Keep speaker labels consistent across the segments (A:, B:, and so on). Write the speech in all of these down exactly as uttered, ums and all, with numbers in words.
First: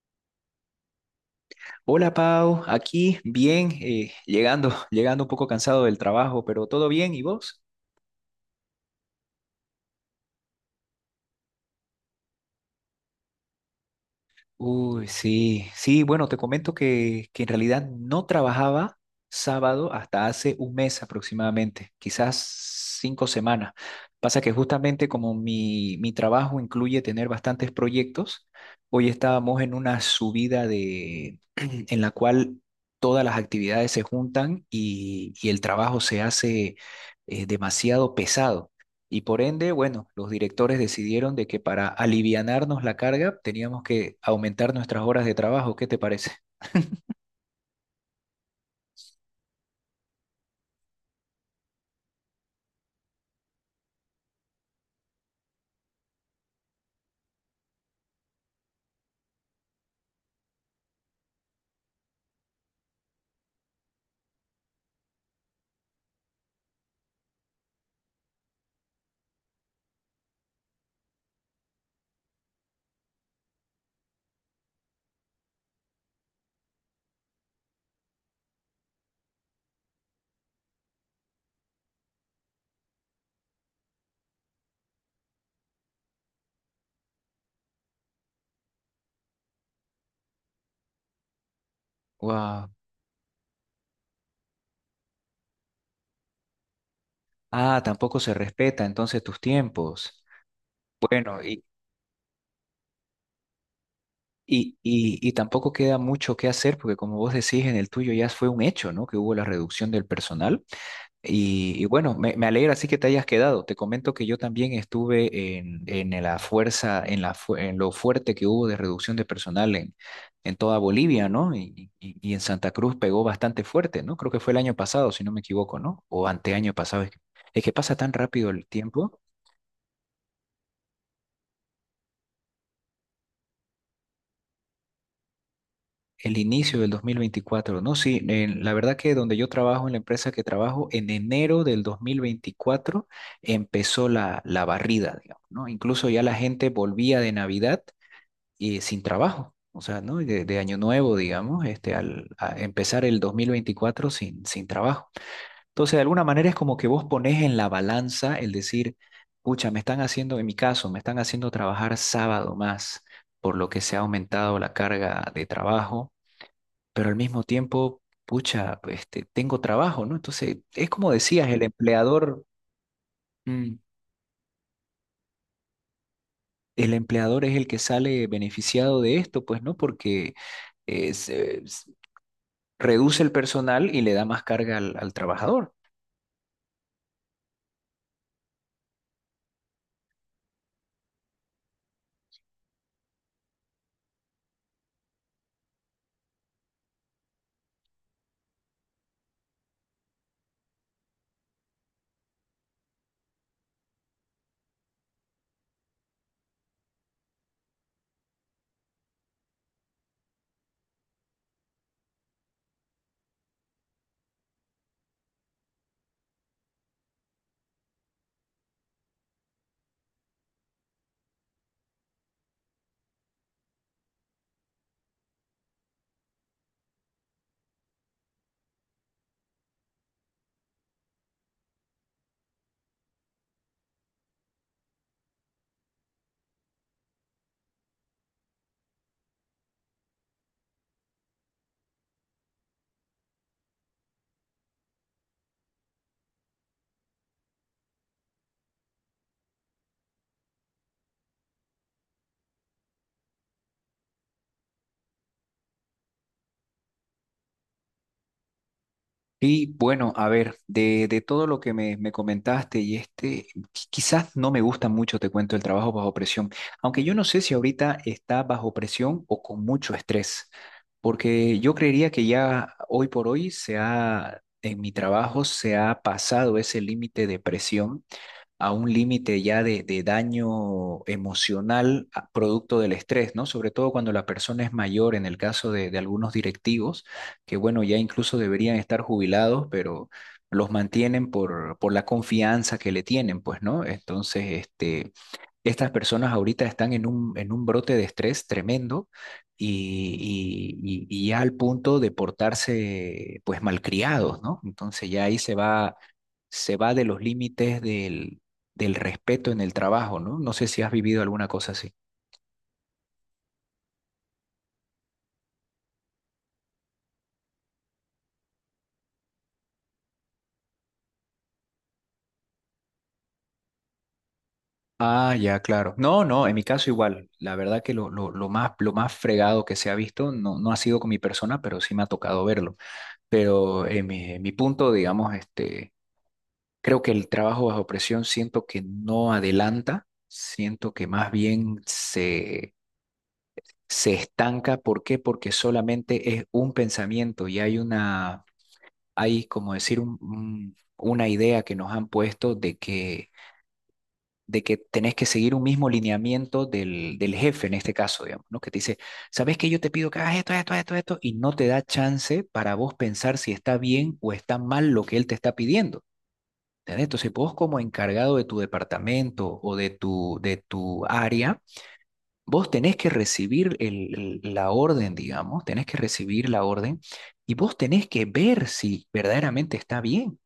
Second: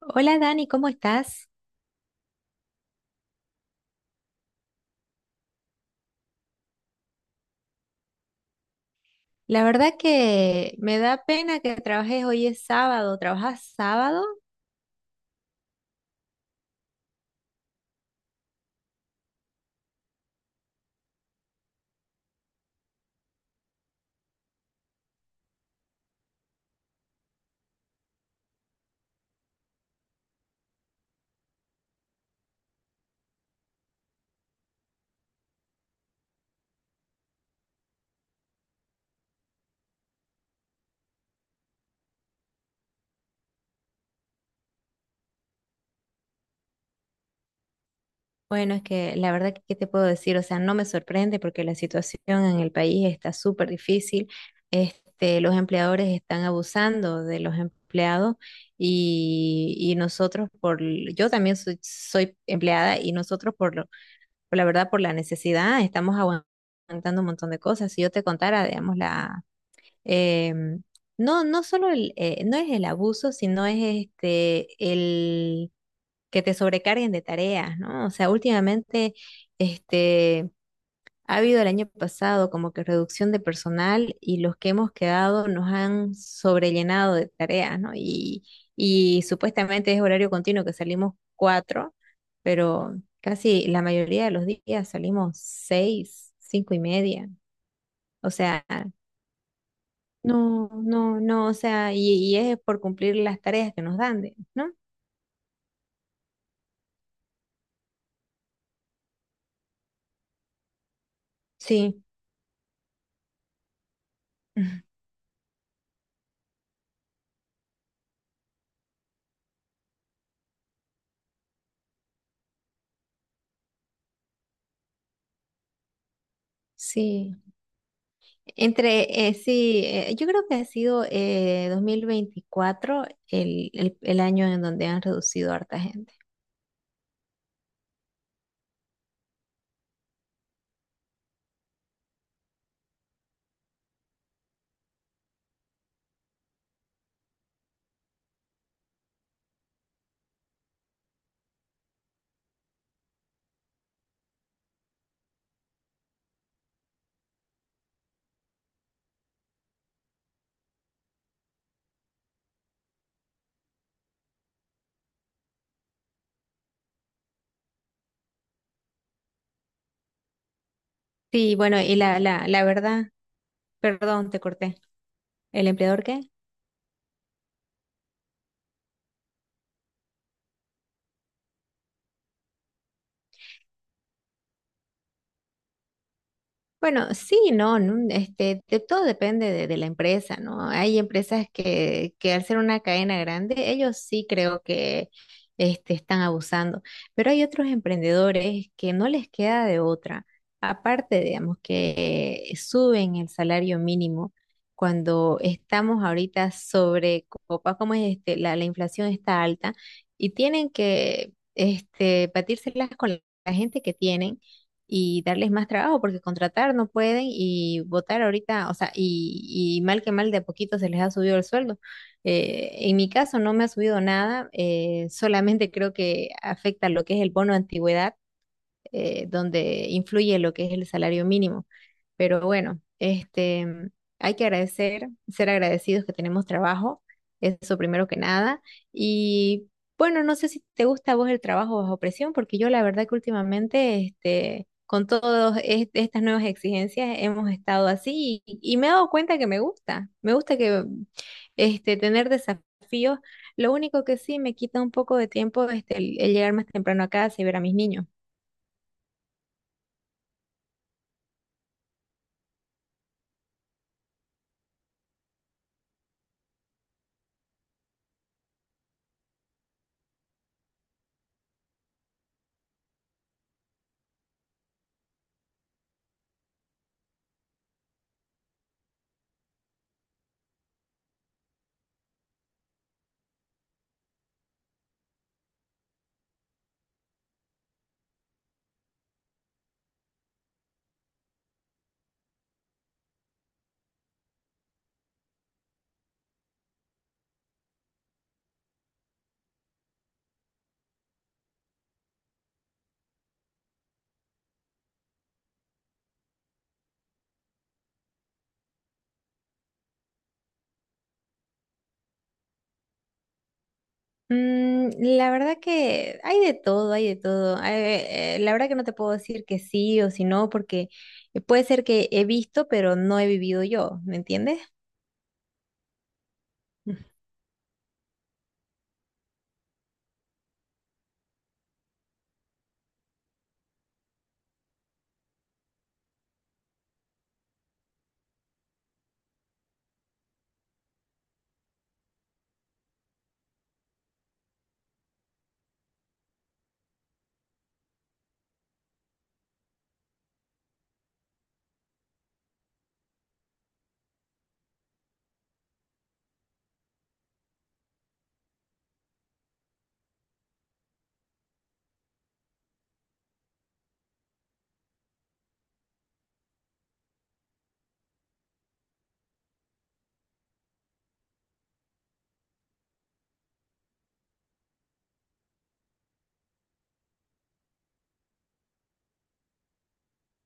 A: Hola Dani, ¿cómo estás?
B: Hola Pau, aquí bien, eh, llegando, llegando un poco cansado del trabajo, pero todo bien, ¿y vos?
A: La verdad que me da pena que trabajes hoy es sábado. ¿Trabajas sábado?
B: Uy, sí, sí, bueno, te comento que, que en realidad no trabajaba sábado hasta hace un mes aproximadamente, quizás cinco semanas. Pasa que justamente como mi, mi trabajo incluye tener bastantes proyectos, hoy estábamos en una subida de, en la cual todas las actividades se juntan y, y el trabajo se hace eh, demasiado pesado. Y por ende, bueno, los directores decidieron de que para alivianarnos la carga teníamos que aumentar nuestras horas de trabajo. ¿Qué te parece?
A: Bueno, es que la verdad que, ¿qué te puedo decir? O sea, no me sorprende porque la situación en el país está súper difícil. Este, los empleadores están abusando de los empleados y, y nosotros por, l- yo también soy, soy empleada y nosotros por lo, por la verdad, por la necesidad, estamos aguantando un montón de cosas. Si yo te contara, digamos, la Em, no, no solo el, eh, no es el abuso, sino es este el que te sobrecarguen de tareas, ¿no? O sea, últimamente este ha habido el año pasado como que reducción de personal y los que hemos quedado nos han sobrellenado de tareas, ¿no? Y, y supuestamente es horario continuo que salimos cuatro,
B: Wow.
A: pero casi la mayoría de los días salimos seis, cinco y media.
B: Ah, tampoco
A: O
B: se
A: sea,
B: respeta entonces tus tiempos.
A: no, no,
B: Bueno,
A: no, o
B: y,
A: sea, y, y es por cumplir las tareas que nos dan, de- ¿no?
B: y, y, y tampoco queda mucho que hacer porque como vos decís, en el tuyo ya fue un hecho, ¿no? Que hubo la reducción del personal. Y, y
A: Sí,
B: bueno, me, me alegra así que te hayas quedado. Te comento que yo también estuve en, en la fuerza, en la, fu- en lo fuerte que hubo de reducción de personal en, en toda Bolivia, ¿no? Y, y- y en Santa Cruz pegó bastante fuerte, ¿no? Creo que fue el año pasado, si no me equivoco, ¿no? O anteaño pasado. Es que,
A: sí.
B: es que pasa tan rápido el tiempo.
A: Entre, eh, sí, eh, yo creo que ha sido eh, dos mil veinticuatro el, el, el año en donde han reducido a harta gente.
B: El inicio del dos mil veinticuatro, ¿no? Sí, en- la verdad que donde yo trabajo, en la empresa que trabajo, en enero del dos mil veinticuatro empezó la, la barrida, digamos, ¿no? Incluso ya la gente volvía de Navidad y sin trabajo. O sea, ¿no? De, de año nuevo, digamos, este, al a empezar el dos mil veinticuatro sin, sin trabajo. Entonces, de alguna manera es como que vos pones en la balanza el decir, pucha, me están haciendo, en mi caso, me están haciendo trabajar sábado más, por lo que se ha aumentado la carga de trabajo, pero al mismo tiempo, pucha, este, tengo trabajo, ¿no? Entonces, es como decías,
A: Sí,
B: el
A: bueno, y la,
B: empleador,
A: la, la verdad,
B: mm,
A: perdón, te corté. ¿El empleador qué?
B: el empleador es el que sale beneficiado de esto, pues, ¿no? Porque es, eh, s- reduce el personal y le da más carga al, al trabajador.
A: Bueno, sí, no, no, este, de todo depende de, de la empresa, ¿no? Hay empresas que, que al ser una cadena grande, ellos sí creo que este, están abusando, pero hay otros emprendedores que no les queda de otra. Aparte, digamos, que suben el salario mínimo cuando estamos ahorita sobre copa, como es este, la, la inflación está alta y tienen que este, batírselas con la gente que tienen y darles más trabajo porque contratar no pueden y votar ahorita, o sea, y, y mal que mal de a poquito se les ha subido el sueldo. Eh, en mi caso no me ha subido nada, eh, solamente creo que afecta lo que es el bono de antigüedad eh, donde influye lo que es el salario mínimo. Pero bueno, este, hay que agradecer, ser agradecidos que tenemos trabajo, eso primero que nada. Y bueno, no sé si te gusta a vos el trabajo bajo presión, porque yo la verdad que últimamente, este, con todas estas nuevas exigencias hemos estado así y, y me he dado cuenta que me gusta, me gusta que este, tener desafíos. Lo único que sí me quita un poco de tiempo este, el el llegar más temprano a casa y ver a mis niños.
B: Y bueno, a ver, de, de todo lo que me, me comentaste y este, qui- quizás no me gusta mucho, te cuento, el trabajo bajo presión, aunque yo no sé si ahorita está bajo presión o con mucho estrés, porque yo creería que ya hoy por hoy se ha, en mi trabajo se ha pasado ese límite de presión a un límite ya de, de daño emocional a- producto del estrés, ¿no? Sobre todo cuando la persona es mayor, en el caso de, de algunos directivos, que bueno, ya incluso deberían estar jubilados, pero los mantienen por, por la confianza que le tienen, pues, ¿no? Entonces, este, estas personas ahorita están en un, en un brote de estrés tremendo y, y, y- y ya al punto de portarse, pues, malcriados, ¿no? Entonces ya ahí se va se va de los límites del, del respeto en el trabajo, ¿no? No sé si has vivido alguna cosa así.
A: Mm, la verdad que hay de todo, hay de todo. Eh, eh, la verdad que no te puedo decir que sí o si no, porque eh, puede ser que he visto, pero no he vivido yo, ¿me entiendes?
B: Ah, ya, claro. No, no, en mi caso igual. La verdad que lo, lo, lo más, lo más fregado que se ha visto no, no ha sido con mi persona, pero sí me ha tocado verlo. Pero en mi, en mi punto, digamos, este, creo que el trabajo bajo presión siento que no adelanta, siento que más bien se, se estanca. ¿Por qué? Porque solamente es un pensamiento y hay una, hay como decir, un- un- una idea que nos han puesto de que de que tenés que seguir un mismo lineamiento del, del jefe en este caso, digamos, ¿no? Que te dice, ¿sabes que yo te pido que hagas esto, esto, esto, esto? Y no te da chance para vos pensar si está bien o está mal lo que él te está pidiendo. ¿Entendés? Entonces, vos como encargado de tu departamento o de tu, de tu área, vos tenés que recibir el- el- la orden, digamos, tenés que recibir la orden y vos tenés que ver si verdaderamente está bien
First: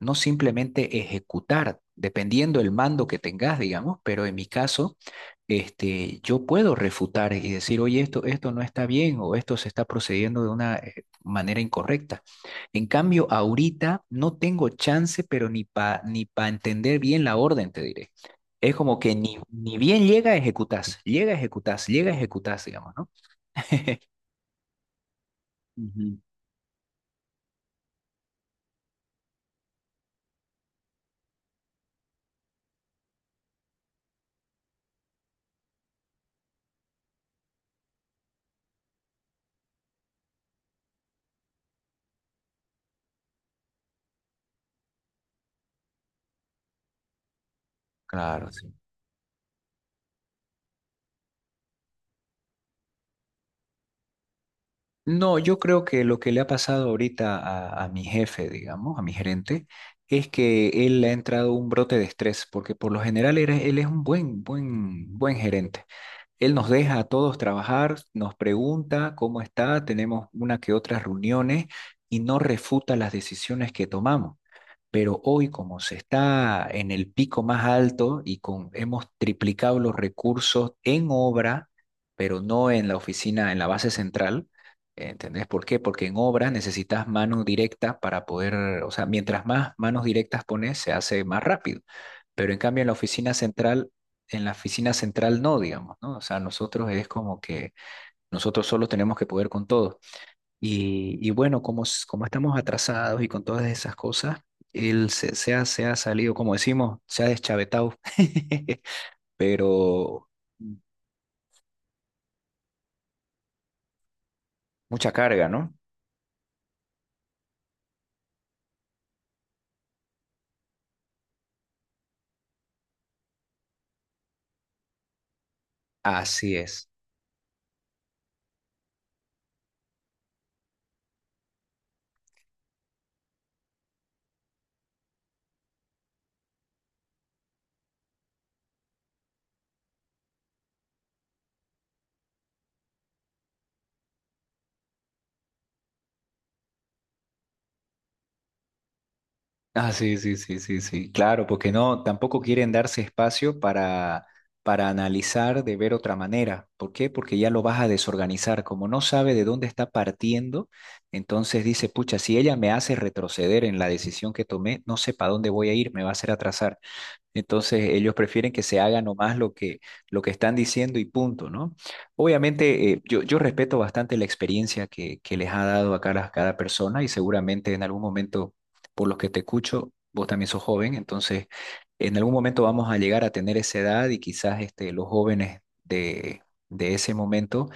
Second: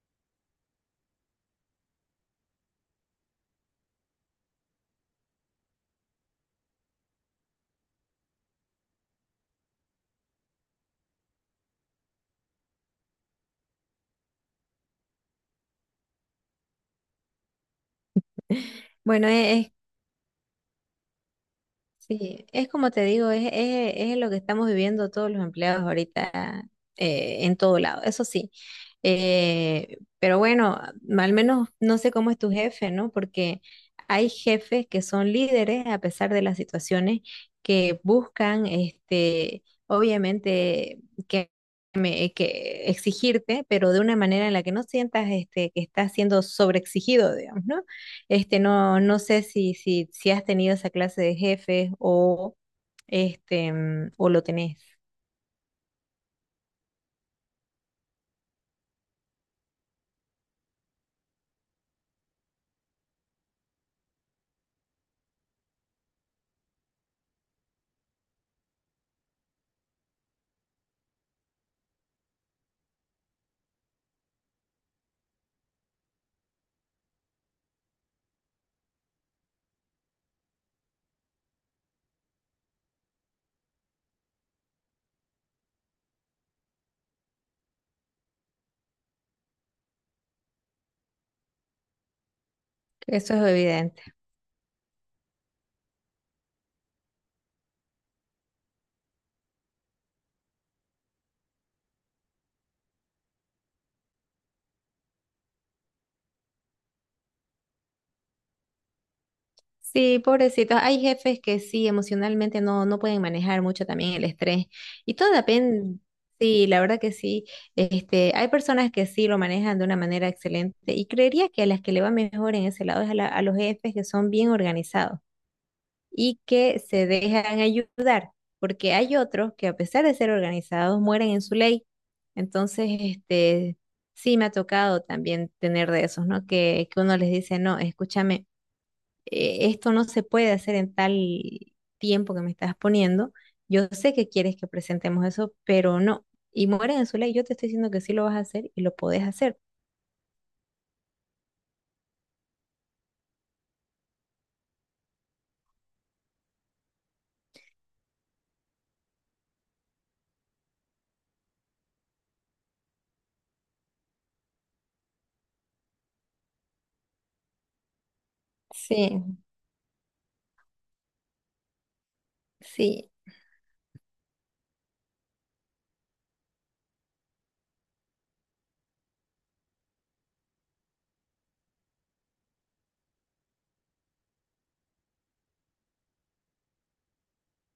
B: no simplemente ejecutar, dependiendo el mando que tengas, digamos, pero en mi caso, este, yo puedo refutar y decir, oye, esto, esto no está bien o esto se está procediendo de una eh, manera incorrecta. En cambio, ahorita no tengo chance, pero ni para ni pa entender bien la orden, te diré.
A: Mm.
B: Es como que
A: Bueno,
B: ni,
A: e- es,
B: ni bien llega, ejecutás, llega, ejecutás, llega,
A: sí,
B: ejecutás,
A: es como
B: digamos,
A: te
B: ¿no?
A: digo, es, es, es lo que estamos viviendo todos los empleados
B: Ujú.
A: ahorita eh, en todo lado, eso sí. Eh, pero bueno, al menos no sé cómo es tu jefe, ¿no? Porque hay jefes que son líderes a pesar de las situaciones que buscan, este, obviamente, que me- eh, que exigirte, pero de una manera en la que no sientas este, que estás siendo sobreexigido, digamos, ¿no?
B: Claro,
A: Este,
B: sí.
A: no, no sé si, si, si has tenido esa clase de jefes o, este, mm, o lo tenés.
B: No, yo creo que lo que le ha pasado ahorita a, a mi jefe, digamos, a mi gerente, es que él le ha entrado un brote de estrés, porque por lo general era- él es un buen, buen, buen gerente. Él nos deja a todos trabajar, nos pregunta cómo está, tenemos una que otras reuniones y no refuta las decisiones que tomamos. Pero hoy, como se está en el pico más alto y con, hemos triplicado los recursos en obra, pero no en la oficina, en la base central, ¿entendés por qué? Porque en obra necesitas mano directa para poder, o sea, mientras más manos directas pones, se hace más rápido. Pero en cambio en la oficina
A: Eso es
B: central,
A: evidente.
B: en la oficina central no, digamos, ¿no? O sea, nosotros es como que nosotros solos tenemos que poder con todo. Y, y bueno, como, s- como estamos atrasados y con todas esas cosas, él se, se ha, se ha salido, como decimos, se ha deschavetado,
A: Sí,
B: pero
A: pobrecitos. Hay jefes que sí, emocionalmente no, no pueden manejar mucho también el estrés.
B: mucha
A: Y todo
B: carga, ¿no?
A: depende, sí, la verdad que sí. Este, hay personas que sí lo manejan de una manera excelente y creería que a las que le va mejor en ese lado es a, la- a los jefes que son bien organizados y
B: Así
A: que
B: es.
A: se dejan ayudar, porque hay otros que a pesar de ser organizados mueren en su ley. Entonces, este, sí me ha tocado también tener de esos, ¿no? Que, que uno les dice, no, escúchame, eh, esto no se puede hacer en tal tiempo que me estás poniendo. Yo sé que quieres que presentemos eso, pero no. Y mueren en su ley. Yo te estoy diciendo que sí lo vas a hacer y lo podés hacer.
B: Ah, sí, sí, sí, sí, sí, claro, porque no, tampoco quieren darse espacio para, para analizar de ver otra manera. ¿Por qué? Porque ya lo vas a desorganizar. Como no sabe de dónde está partiendo, entonces dice, pucha, si ella me hace retroceder en la decisión que tomé, no sé para dónde voy a ir, me va a hacer atrasar. Entonces ellos prefieren que se haga nomás
A: Sí,
B: lo que, lo que están diciendo y punto, ¿no? Obviamente eh,
A: sí,
B: yo, yo respeto bastante la experiencia que, que les ha dado a cada, cada persona y seguramente en algún momento, por los que te escucho, vos también sos joven, entonces en algún momento vamos a llegar a tener esa edad y quizás este, los jóvenes de, de ese momento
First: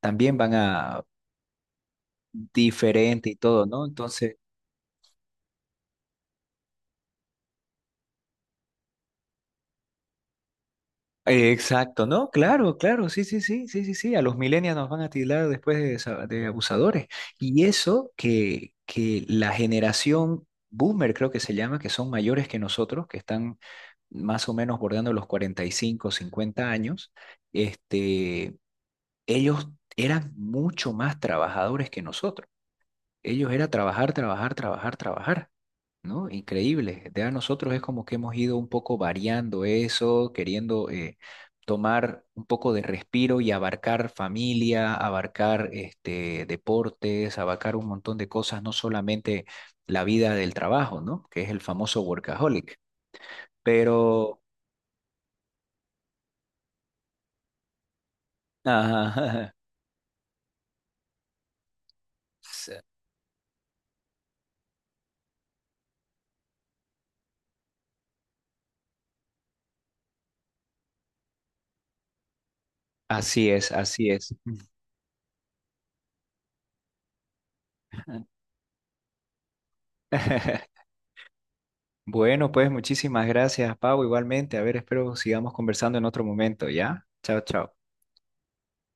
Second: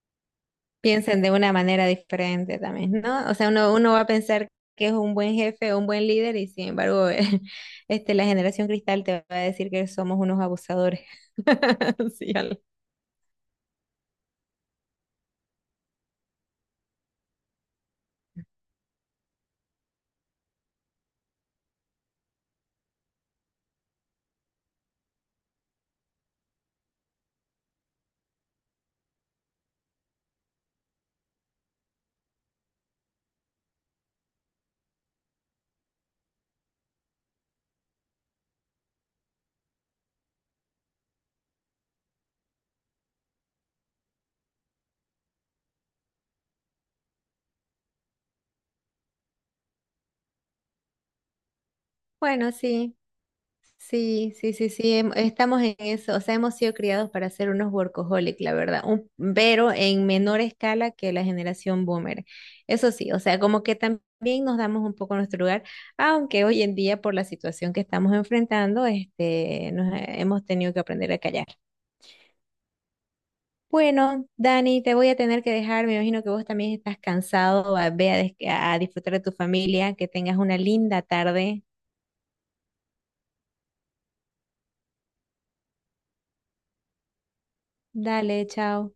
B: también van a
A: piensen de una manera diferente también,
B: diferente
A: ¿no? O
B: y
A: sea,
B: todo,
A: uno,
B: ¿no?
A: uno va a
B: Entonces...
A: pensar que es un buen jefe o un buen líder y sin embargo, este, la generación cristal te va a decir que somos unos abusadores.
B: Eh, Exacto, ¿no?
A: Sí, algo.
B: Claro, claro, sí, sí, sí, sí, sí, sí, a los millennials nos van a tildar después de, sa- de abusadores. Y eso que, que la generación boomer, creo que se llama, que son mayores que nosotros, que están más o menos bordeando los cuarenta y cinco, cincuenta años, este, ellos eran mucho más trabajadores que nosotros. Ellos era trabajar, trabajar, trabajar, trabajar, ¿no? Increíble. De a nosotros es como que hemos ido un poco variando eso, queriendo eh, tomar un poco de respiro y abarcar familia, abarcar este, deportes, abarcar un montón de cosas, no solamente la vida del trabajo, ¿no? Que es el famoso
A: Bueno,
B: workaholic.
A: sí. Sí,
B: Pero,
A: sí, sí, sí, em- estamos en eso, o sea, hemos sido criados para ser unos workaholic, la verdad, un-
B: ajá,
A: pero en menor escala que la generación boomer. Eso sí, o sea, como que también nos damos un poco nuestro lugar, aunque hoy en día por la situación que estamos enfrentando, este, nos he- hemos tenido que aprender a callar.
B: así es, así
A: Bueno,
B: es.
A: Dani, te voy a tener que dejar, me imagino que vos también estás cansado, a- ve a, des- a disfrutar de tu familia, que tengas una linda tarde.
B: Bueno, pues muchísimas gracias, Pau, igualmente. A ver, espero sigamos conversando en otro momento, ¿ya? Chao, chao.
A: Dale, chao.